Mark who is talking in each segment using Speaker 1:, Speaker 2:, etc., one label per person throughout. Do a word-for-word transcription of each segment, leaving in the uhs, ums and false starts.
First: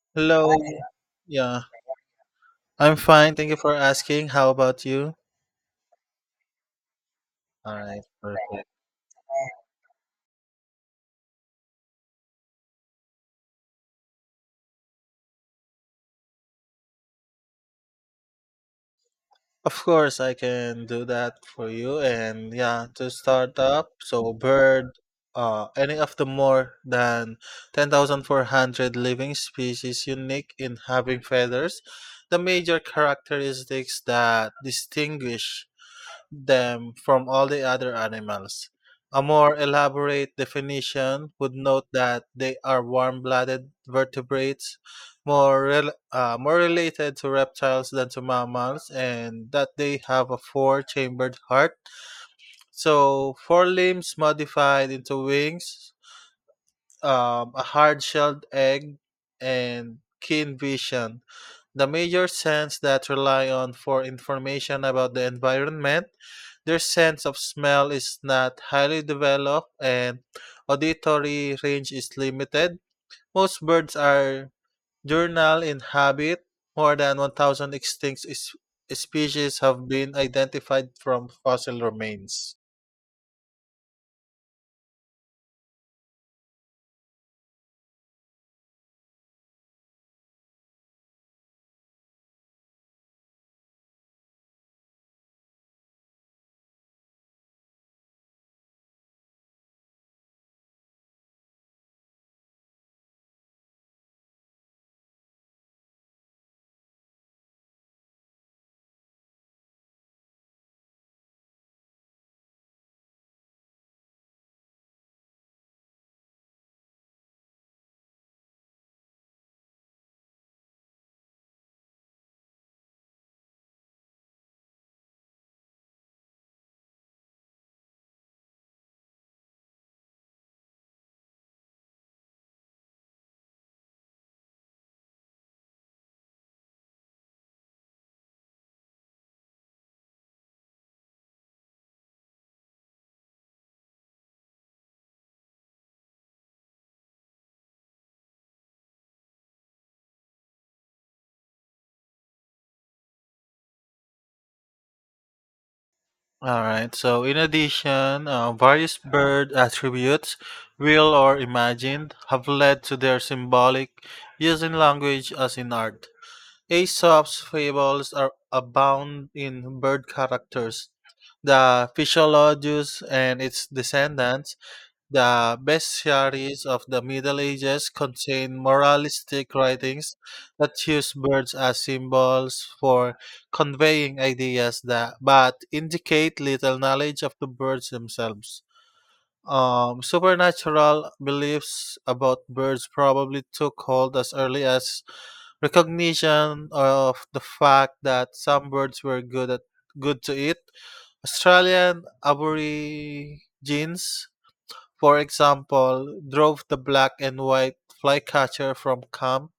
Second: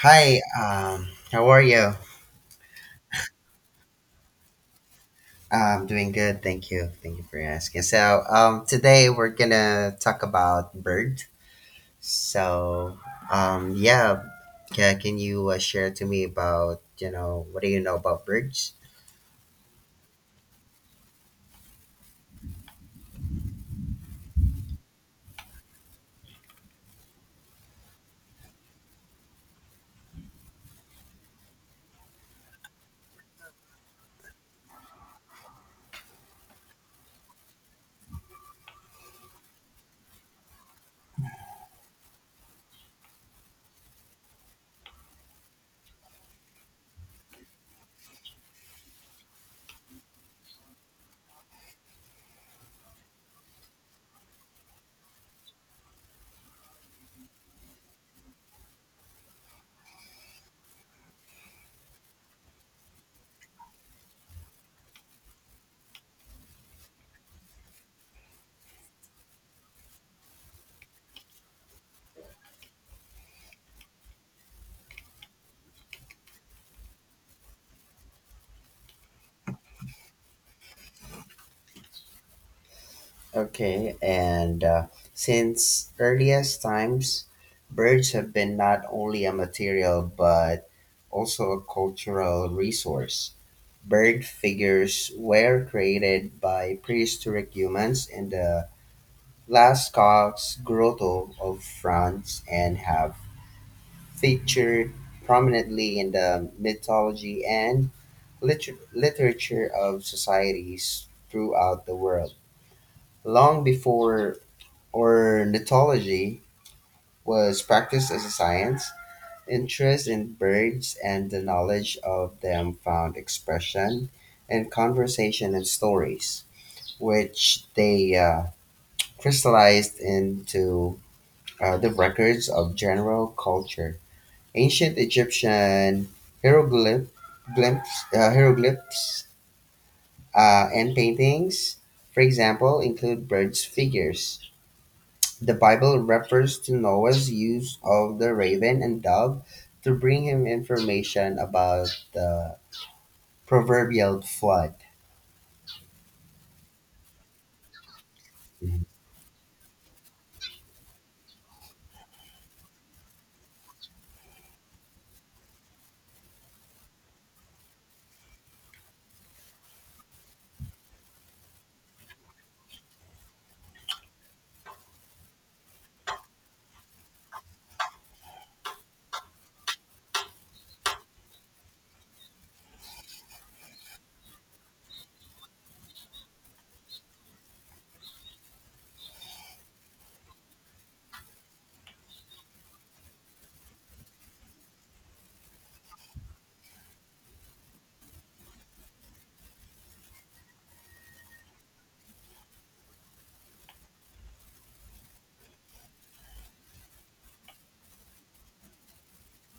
Speaker 1: Hi,
Speaker 2: Hello.
Speaker 1: um, how are
Speaker 2: Yeah,
Speaker 1: you?
Speaker 2: I'm fine. Thank you for asking. How about you?
Speaker 1: I'm doing good, thank you. Thank you for
Speaker 2: All
Speaker 1: asking.
Speaker 2: right,
Speaker 1: So, um,
Speaker 2: perfect.
Speaker 1: today we're gonna talk about bird. So, um, yeah, can, can you uh, share to me about, you know, what do you know about birds?
Speaker 2: Of course, I can do that for you. And yeah, to start up, so bird, uh, any of the more than ten thousand four hundred living species unique in having feathers. The major characteristics that distinguish them from all the other animals. A more elaborate definition would note that they are warm blooded vertebrates, more, rel- uh, more related to reptiles than to mammals, and that they have a four chambered heart. So, four limbs modified into wings, um, a hard shelled egg, and keen vision the major scents that rely on for information about the environment, their sense of smell is not highly developed and auditory range is limited. Most birds are diurnal in habit. More than one thousand extinct s- species have been identified from fossil remains.
Speaker 1: Okay, and uh, since earliest times, birds have been not only a material but also a cultural resource. Bird figures were created by prehistoric humans in the Lascaux grotto of France and have featured prominently in the mythology and liter- literature of societies throughout the world. Long before ornithology was practiced as a science, interest in birds and the knowledge of them found expression in conversation and stories, which they uh, crystallized into uh, the records of general culture, ancient Egyptian hieroglyph, glyphs, uh, hieroglyphs uh, and paintings, for example, include birds' figures. The Bible refers to Noah's use of the raven and dove to bring him information about the proverbial flood.
Speaker 2: All right. So, in addition, uh,
Speaker 1: Mm-hmm.
Speaker 2: various bird attributes, real or imagined, have led to their symbolic use in language as in art. Aesop's fables are abound in bird characters. The Physiologus and its descendants the bestiaries of the Middle Ages contain moralistic writings that use birds as symbols for conveying ideas that but indicate little knowledge of the birds themselves. Um, supernatural beliefs about birds probably took hold as early as recognition of the fact that some birds were good at good to eat. Australian aborigines for example, drove the black and white flycatcher from camp,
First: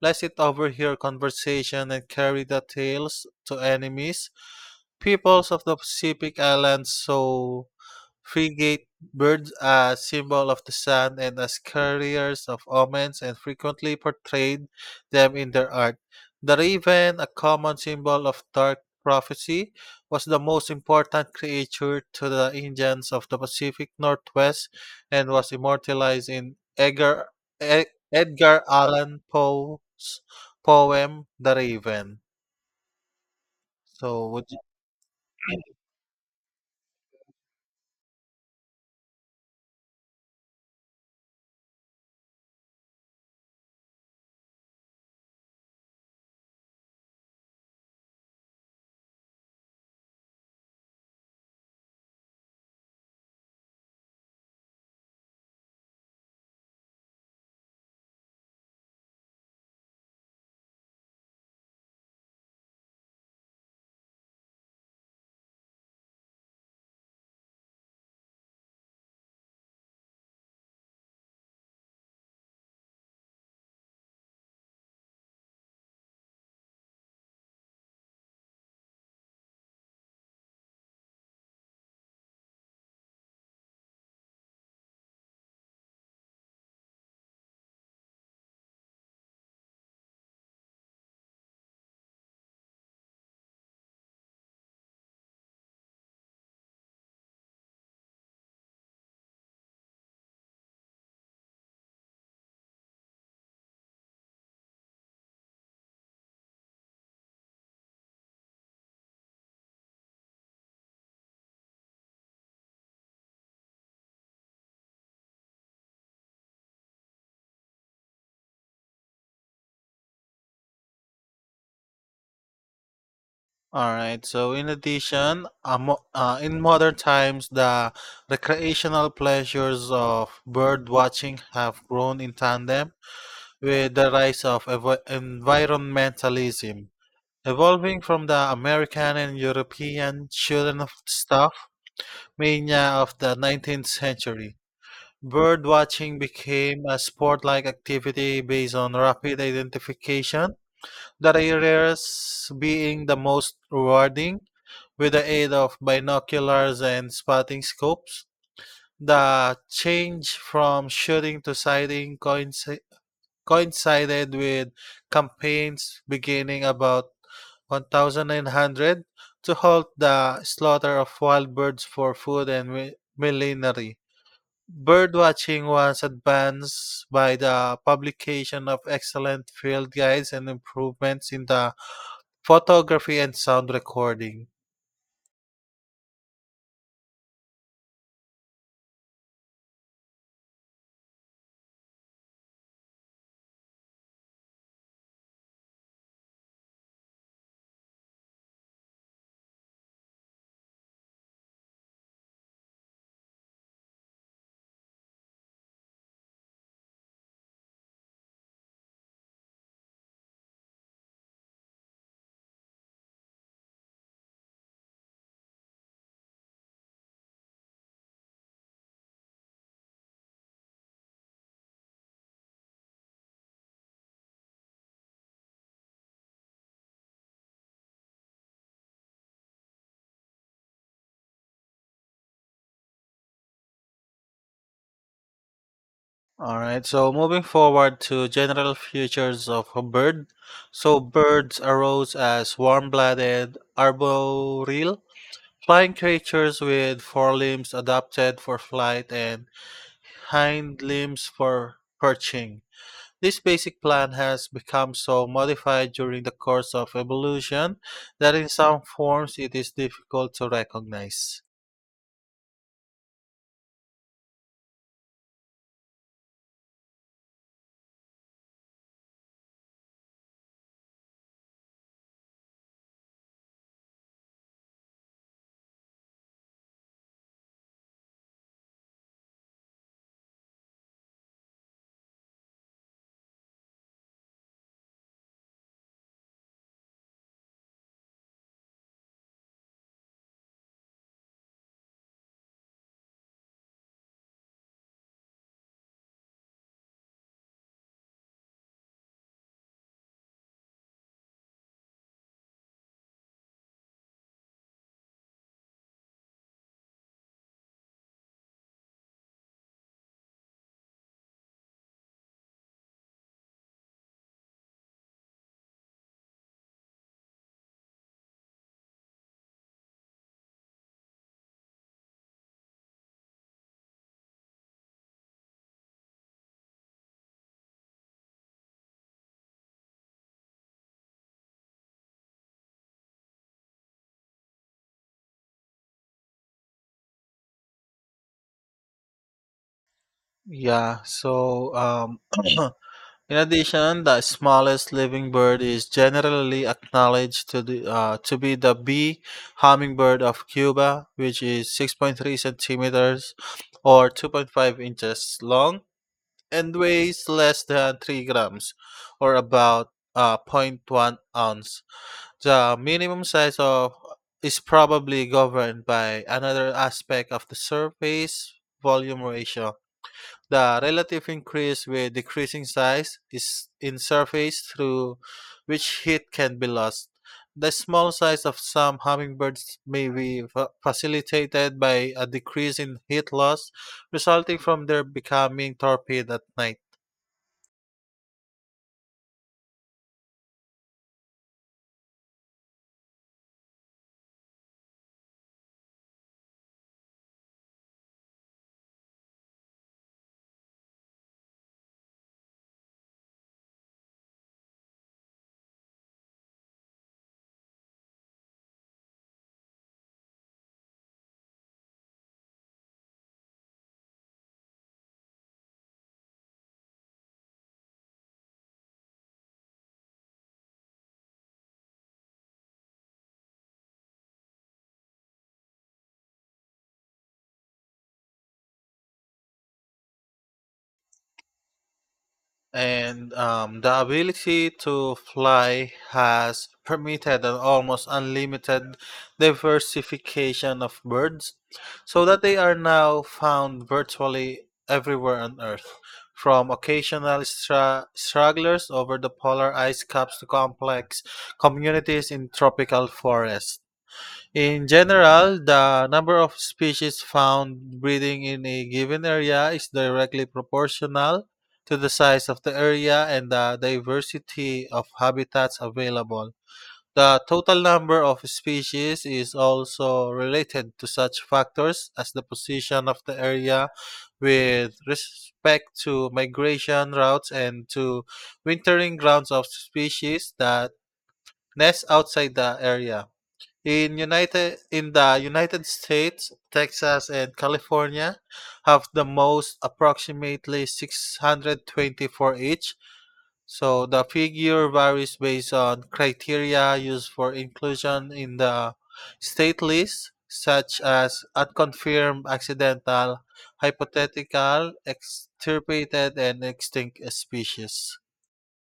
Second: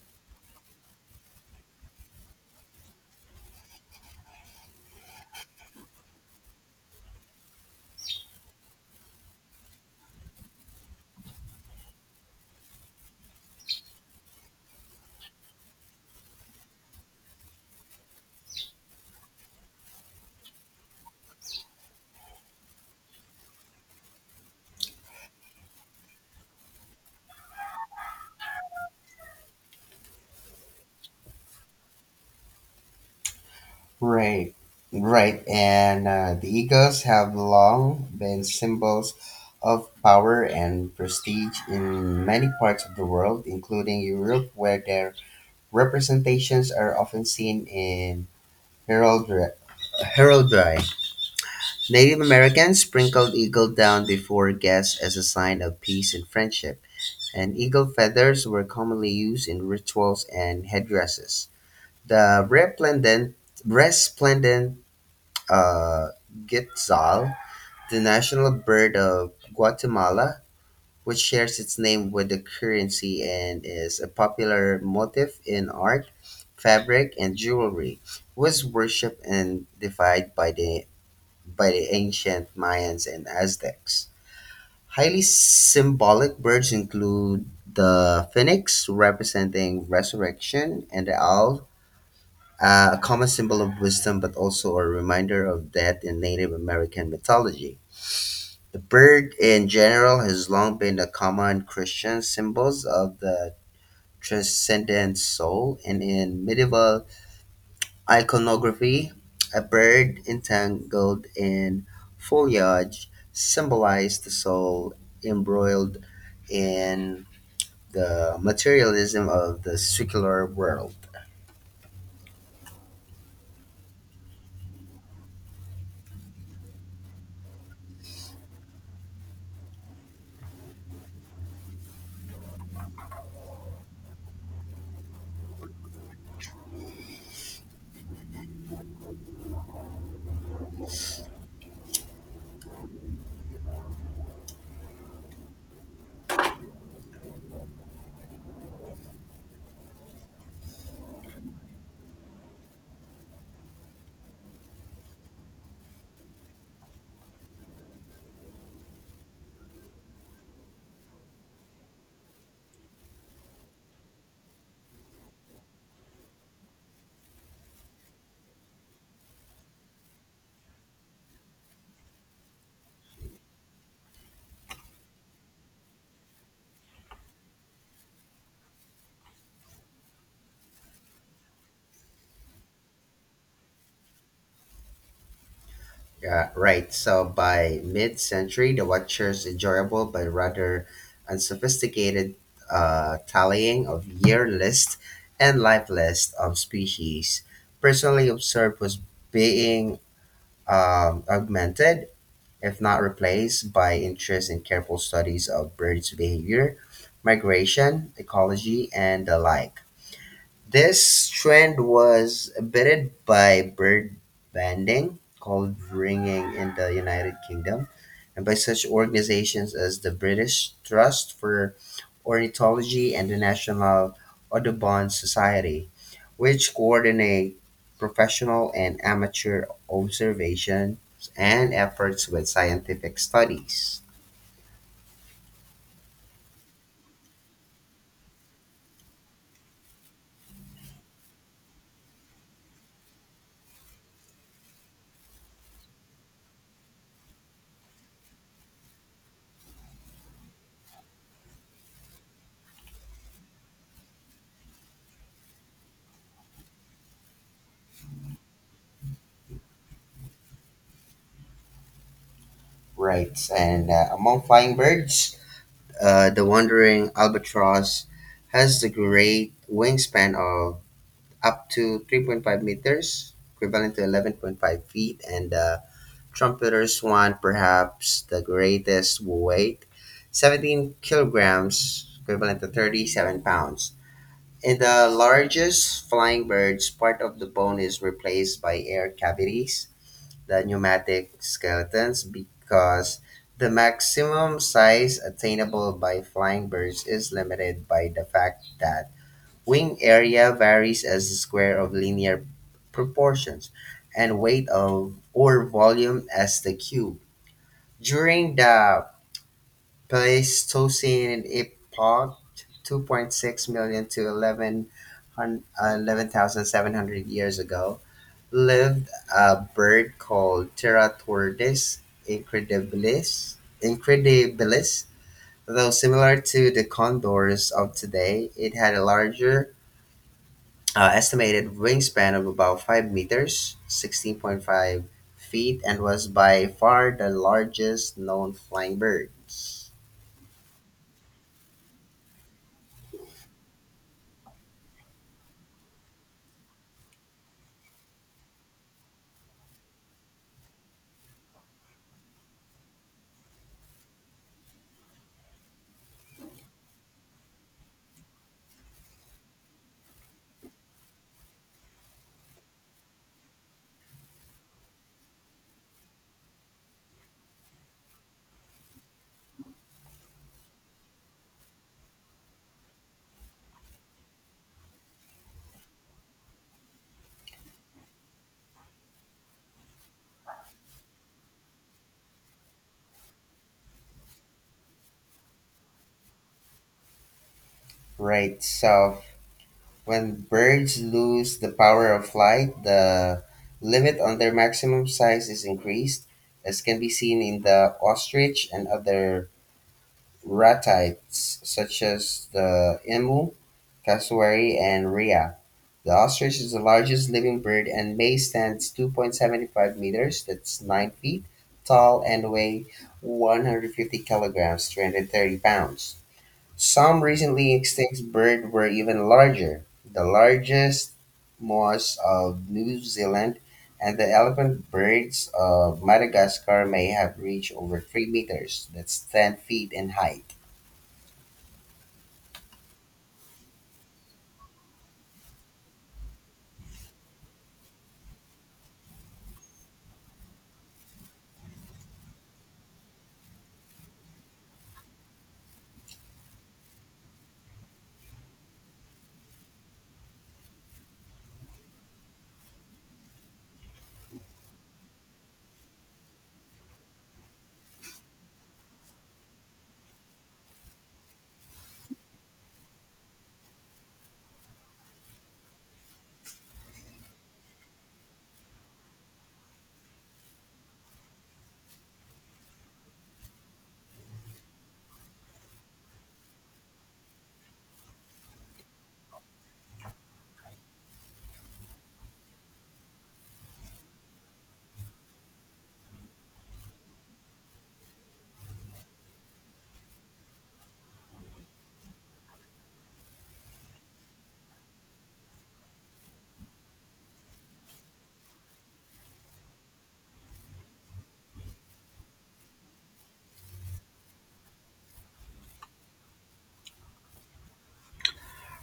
Speaker 2: lest it overhear conversation and carry the tales to enemies, peoples of the Pacific Islands, so Frigate birds are a symbol of the sun and as carriers of omens and frequently portrayed them in their art. The raven, a common symbol of dark prophecy, was the most important creature to the Indians of the Pacific Northwest and was immortalized in Edgar, E- Edgar Allan Poe's poem The Raven. So would
Speaker 1: Right, right. And uh, the Eagles have long been symbols of power and prestige in many parts of the world, including Europe, where their representations are often seen in heraldry. heraldry. Native Americans sprinkled eagle down before guests as a sign of peace and friendship, and eagle feathers were commonly used in rituals and headdresses. The resplendent, resplendent uh, Quetzal, the national bird of Guatemala, which shares its name with the currency and is a popular motif in art, fabric, and jewelry, was worshipped and deified by the by the ancient Mayans and Aztecs. Highly symbolic birds include the phoenix, representing resurrection, and the owl, uh, a common symbol of wisdom, but also a reminder of death in Native American mythology. The bird in general has long been a common Christian symbol of the transcendent soul, and in medieval iconography, a bird entangled in foliage symbolized the soul embroiled in the materialism of the secular world.
Speaker 2: All right. So, in addition, uh, mo- uh, in modern times, the recreational pleasures of bird watching have grown in tandem with the rise of evo- environmentalism, evolving from the American and European children of stuff mania of the nineteenth century. Bird watching became a sport-like activity based on rapid identification, the rarest being the most rewarding with the aid of binoculars and spotting scopes, the change from shooting to sighting coinci- coincided with campaigns beginning about nineteen hundred to halt the slaughter of wild birds for food and mi- millinery. Birdwatching was advanced by the publication of excellent field guides and improvements in the photography and sound recording.
Speaker 1: Uh, right, so by mid century, the Watcher's enjoyable but rather unsophisticated uh, tallying of year list and life list of species personally observed was being um, augmented, if not replaced, by interest in careful studies of birds' behavior, migration, ecology, and the like. This trend was abetted by bird banding, called ringing in the United Kingdom, and by such organizations as the British Trust for Ornithology and the National Audubon Society, which coordinate professional and amateur observations and efforts with scientific studies.
Speaker 2: All right, so moving forward to general features of a bird. So birds arose as warm-blooded arboreal flying creatures with forelimbs adapted for flight and hind limbs for perching. This basic plan has become so modified during the course of evolution that in some forms it is difficult to recognize.
Speaker 1: Right, and uh, among flying birds, Uh, the wandering albatross has the great wingspan of up to three point five meters, equivalent to eleven point five feet, and the trumpeter swan, perhaps the greatest weight, seventeen kilograms, equivalent to thirty-seven pounds. In the largest flying birds, part of the bone is replaced by air cavities the pneumatic skeletons, because the maximum size attainable by flying birds is limited by the fact that wing area varies as the square of linear proportions and weight of or volume as the cube. During the Pleistocene epoch, 2.6 million to eleven thousand seven hundred years ago, lived a bird called Teratortoides incredibilis. Incredibilis, though similar to the condors of today, it had a larger uh, estimated wingspan of about five meters, sixteen point five feet, and was by far the largest known flying birds.
Speaker 2: Yeah, so um in addition, the smallest living bird is generally acknowledged to, the, uh, to be the bee hummingbird of Cuba, which is six point three centimeters or two point five inches long and weighs less than three grams or about uh, point 0.1 ounce. The minimum size of is probably governed by another aspect of the surface volume ratio the relative increase with decreasing size is in surface through which heat can be lost. The small size of some hummingbirds may be fa- facilitated by a decrease in heat loss resulting from their becoming torpid at night.
Speaker 1: Right, so when birds lose the power of flight, the limit on their maximum size is increased, as can be seen in the ostrich and other ratites, such as the emu, cassowary, and rhea. The ostrich is the largest living bird and may stands two point seven five meters, that's nine feet, tall and weigh one hundred fifty kilograms, three hundred thirty pounds. Some recently extinct birds were even larger. The largest moas of New Zealand and the elephant birds of Madagascar may have reached over three meters, that's ten feet in height.
Speaker 2: And um, the ability to fly has permitted an almost unlimited diversification of birds so that they are now found virtually everywhere on earth from occasional stra- stragglers over the polar ice caps to complex communities in tropical forests in general, the number of species found breeding in a given area is directly proportional to the size of the area and the diversity of habitats available. The total number of species is also related to such factors as the position of the area with respect to migration routes and to wintering grounds of species that nest outside the area. In United in the United States, Texas and California have the most approximately six hundred twenty-four each. So the figure varies based on criteria used for inclusion in the state list, such as unconfirmed, accidental, hypothetical, extirpated, and extinct species.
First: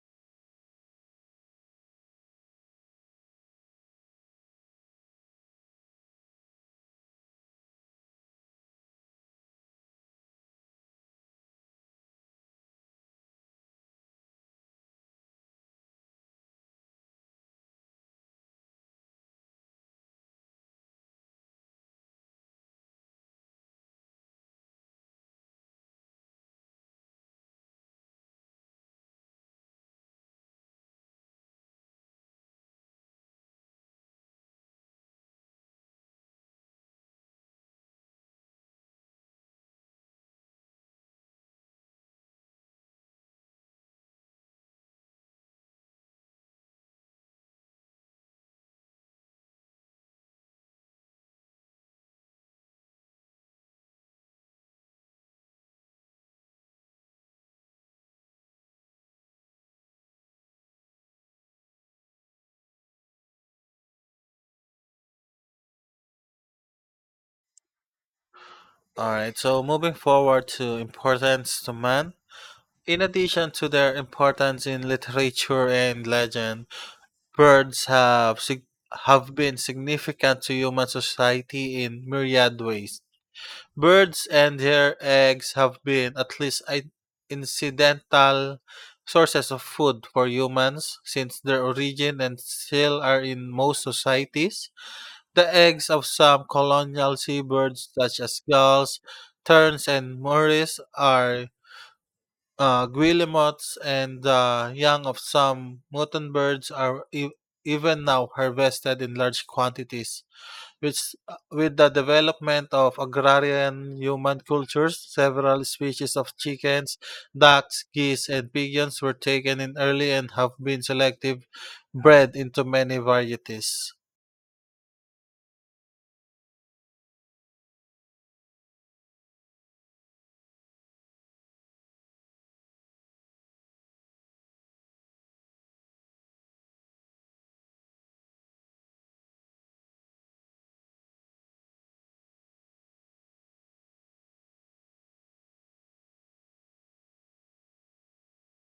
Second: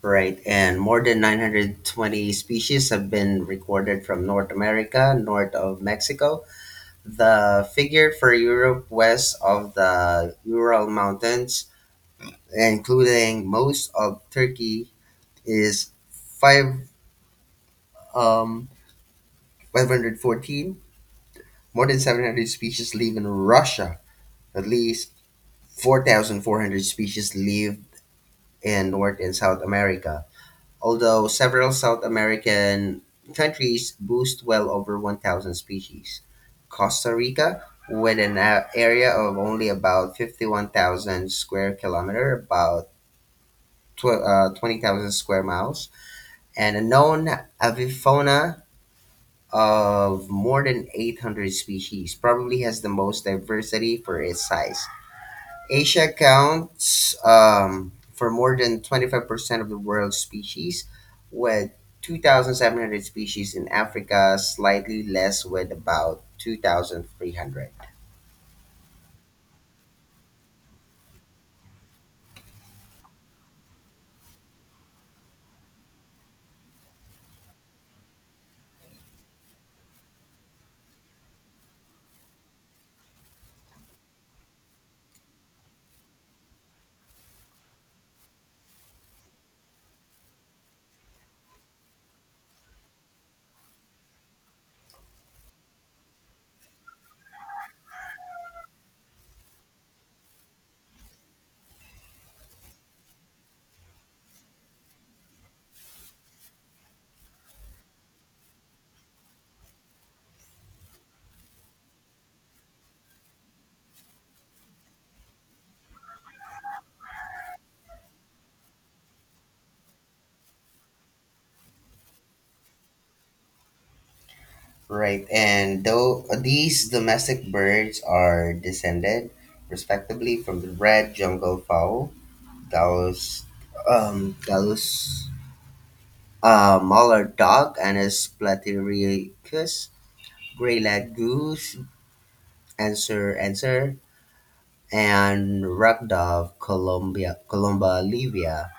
Speaker 1: Right, and more than nine hundred twenty species have been recorded from North America, north of Mexico. The figure for Europe west of the Ural Mountains, including most of Turkey, is five um, five hundred fourteen, more than seven hundred species live in Russia. At least four thousand four hundred species live in North and South America, although several South American countries boast well over one thousand species. Costa Rica, with an a- area of only about fifty-one thousand square kilometer, about tw- uh, twenty thousand square miles, and a known avifauna of more than eight hundred species, probably has the most diversity for its size. Asia accounts um, for more than twenty-five percent of the world's species, with two thousand seven hundred species in Africa, slightly less with about two thousand three hundred.
Speaker 2: All right, so moving forward to importance to man. In addition to their importance in literature and legend, birds have sig- have been significant to human society in myriad ways. Birds and their eggs have been at least i- incidental sources of food for humans since their origin and still are in most societies. The eggs of some colonial seabirds such as gulls, terns, and morris are uh, guillemots and the young of some mutant birds are e- even now harvested in large quantities, which, uh, with the development of agrarian human cultures, several species of chickens, ducks, geese, and pigeons were taken in early and have been selective bred into many varieties.
Speaker 1: Right, and though these domestic birds are descended respectively from the red jungle fowl, Gallus, um, Gallus a mallard dog, and a platyriacus, gray leg goose, Answer, answer and wrapped up Colombia, Colomba, Libya.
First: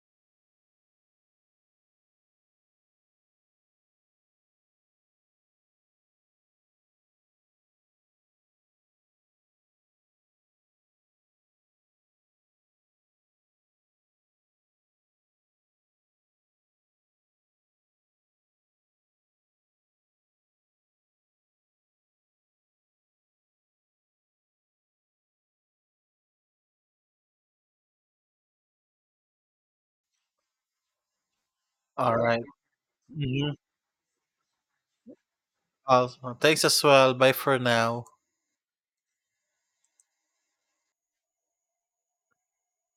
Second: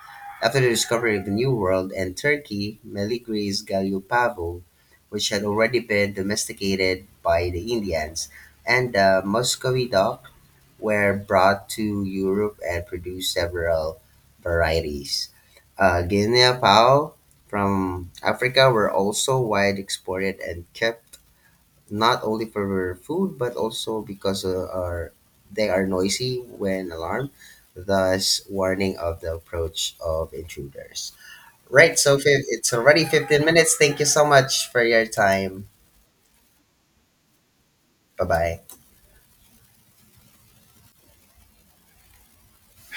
Speaker 1: After the discovery of the New World and Turkey, Meligris Galupavo, which had already been domesticated by the Indians, and the Muscovy duck were brought to Europe and produced several varieties. Uh, Guinea fowl from Africa were also wide exported and kept not only for food but also because uh, are they are noisy when alarmed, thus warning of the approach of intruders. Right,
Speaker 2: All
Speaker 1: so
Speaker 2: right.
Speaker 1: fi- it's already fifteen
Speaker 2: Mhm.
Speaker 1: minutes. Thank you so much for your time.
Speaker 2: Also, thanks as well. Bye for now.
Speaker 1: Bye bye.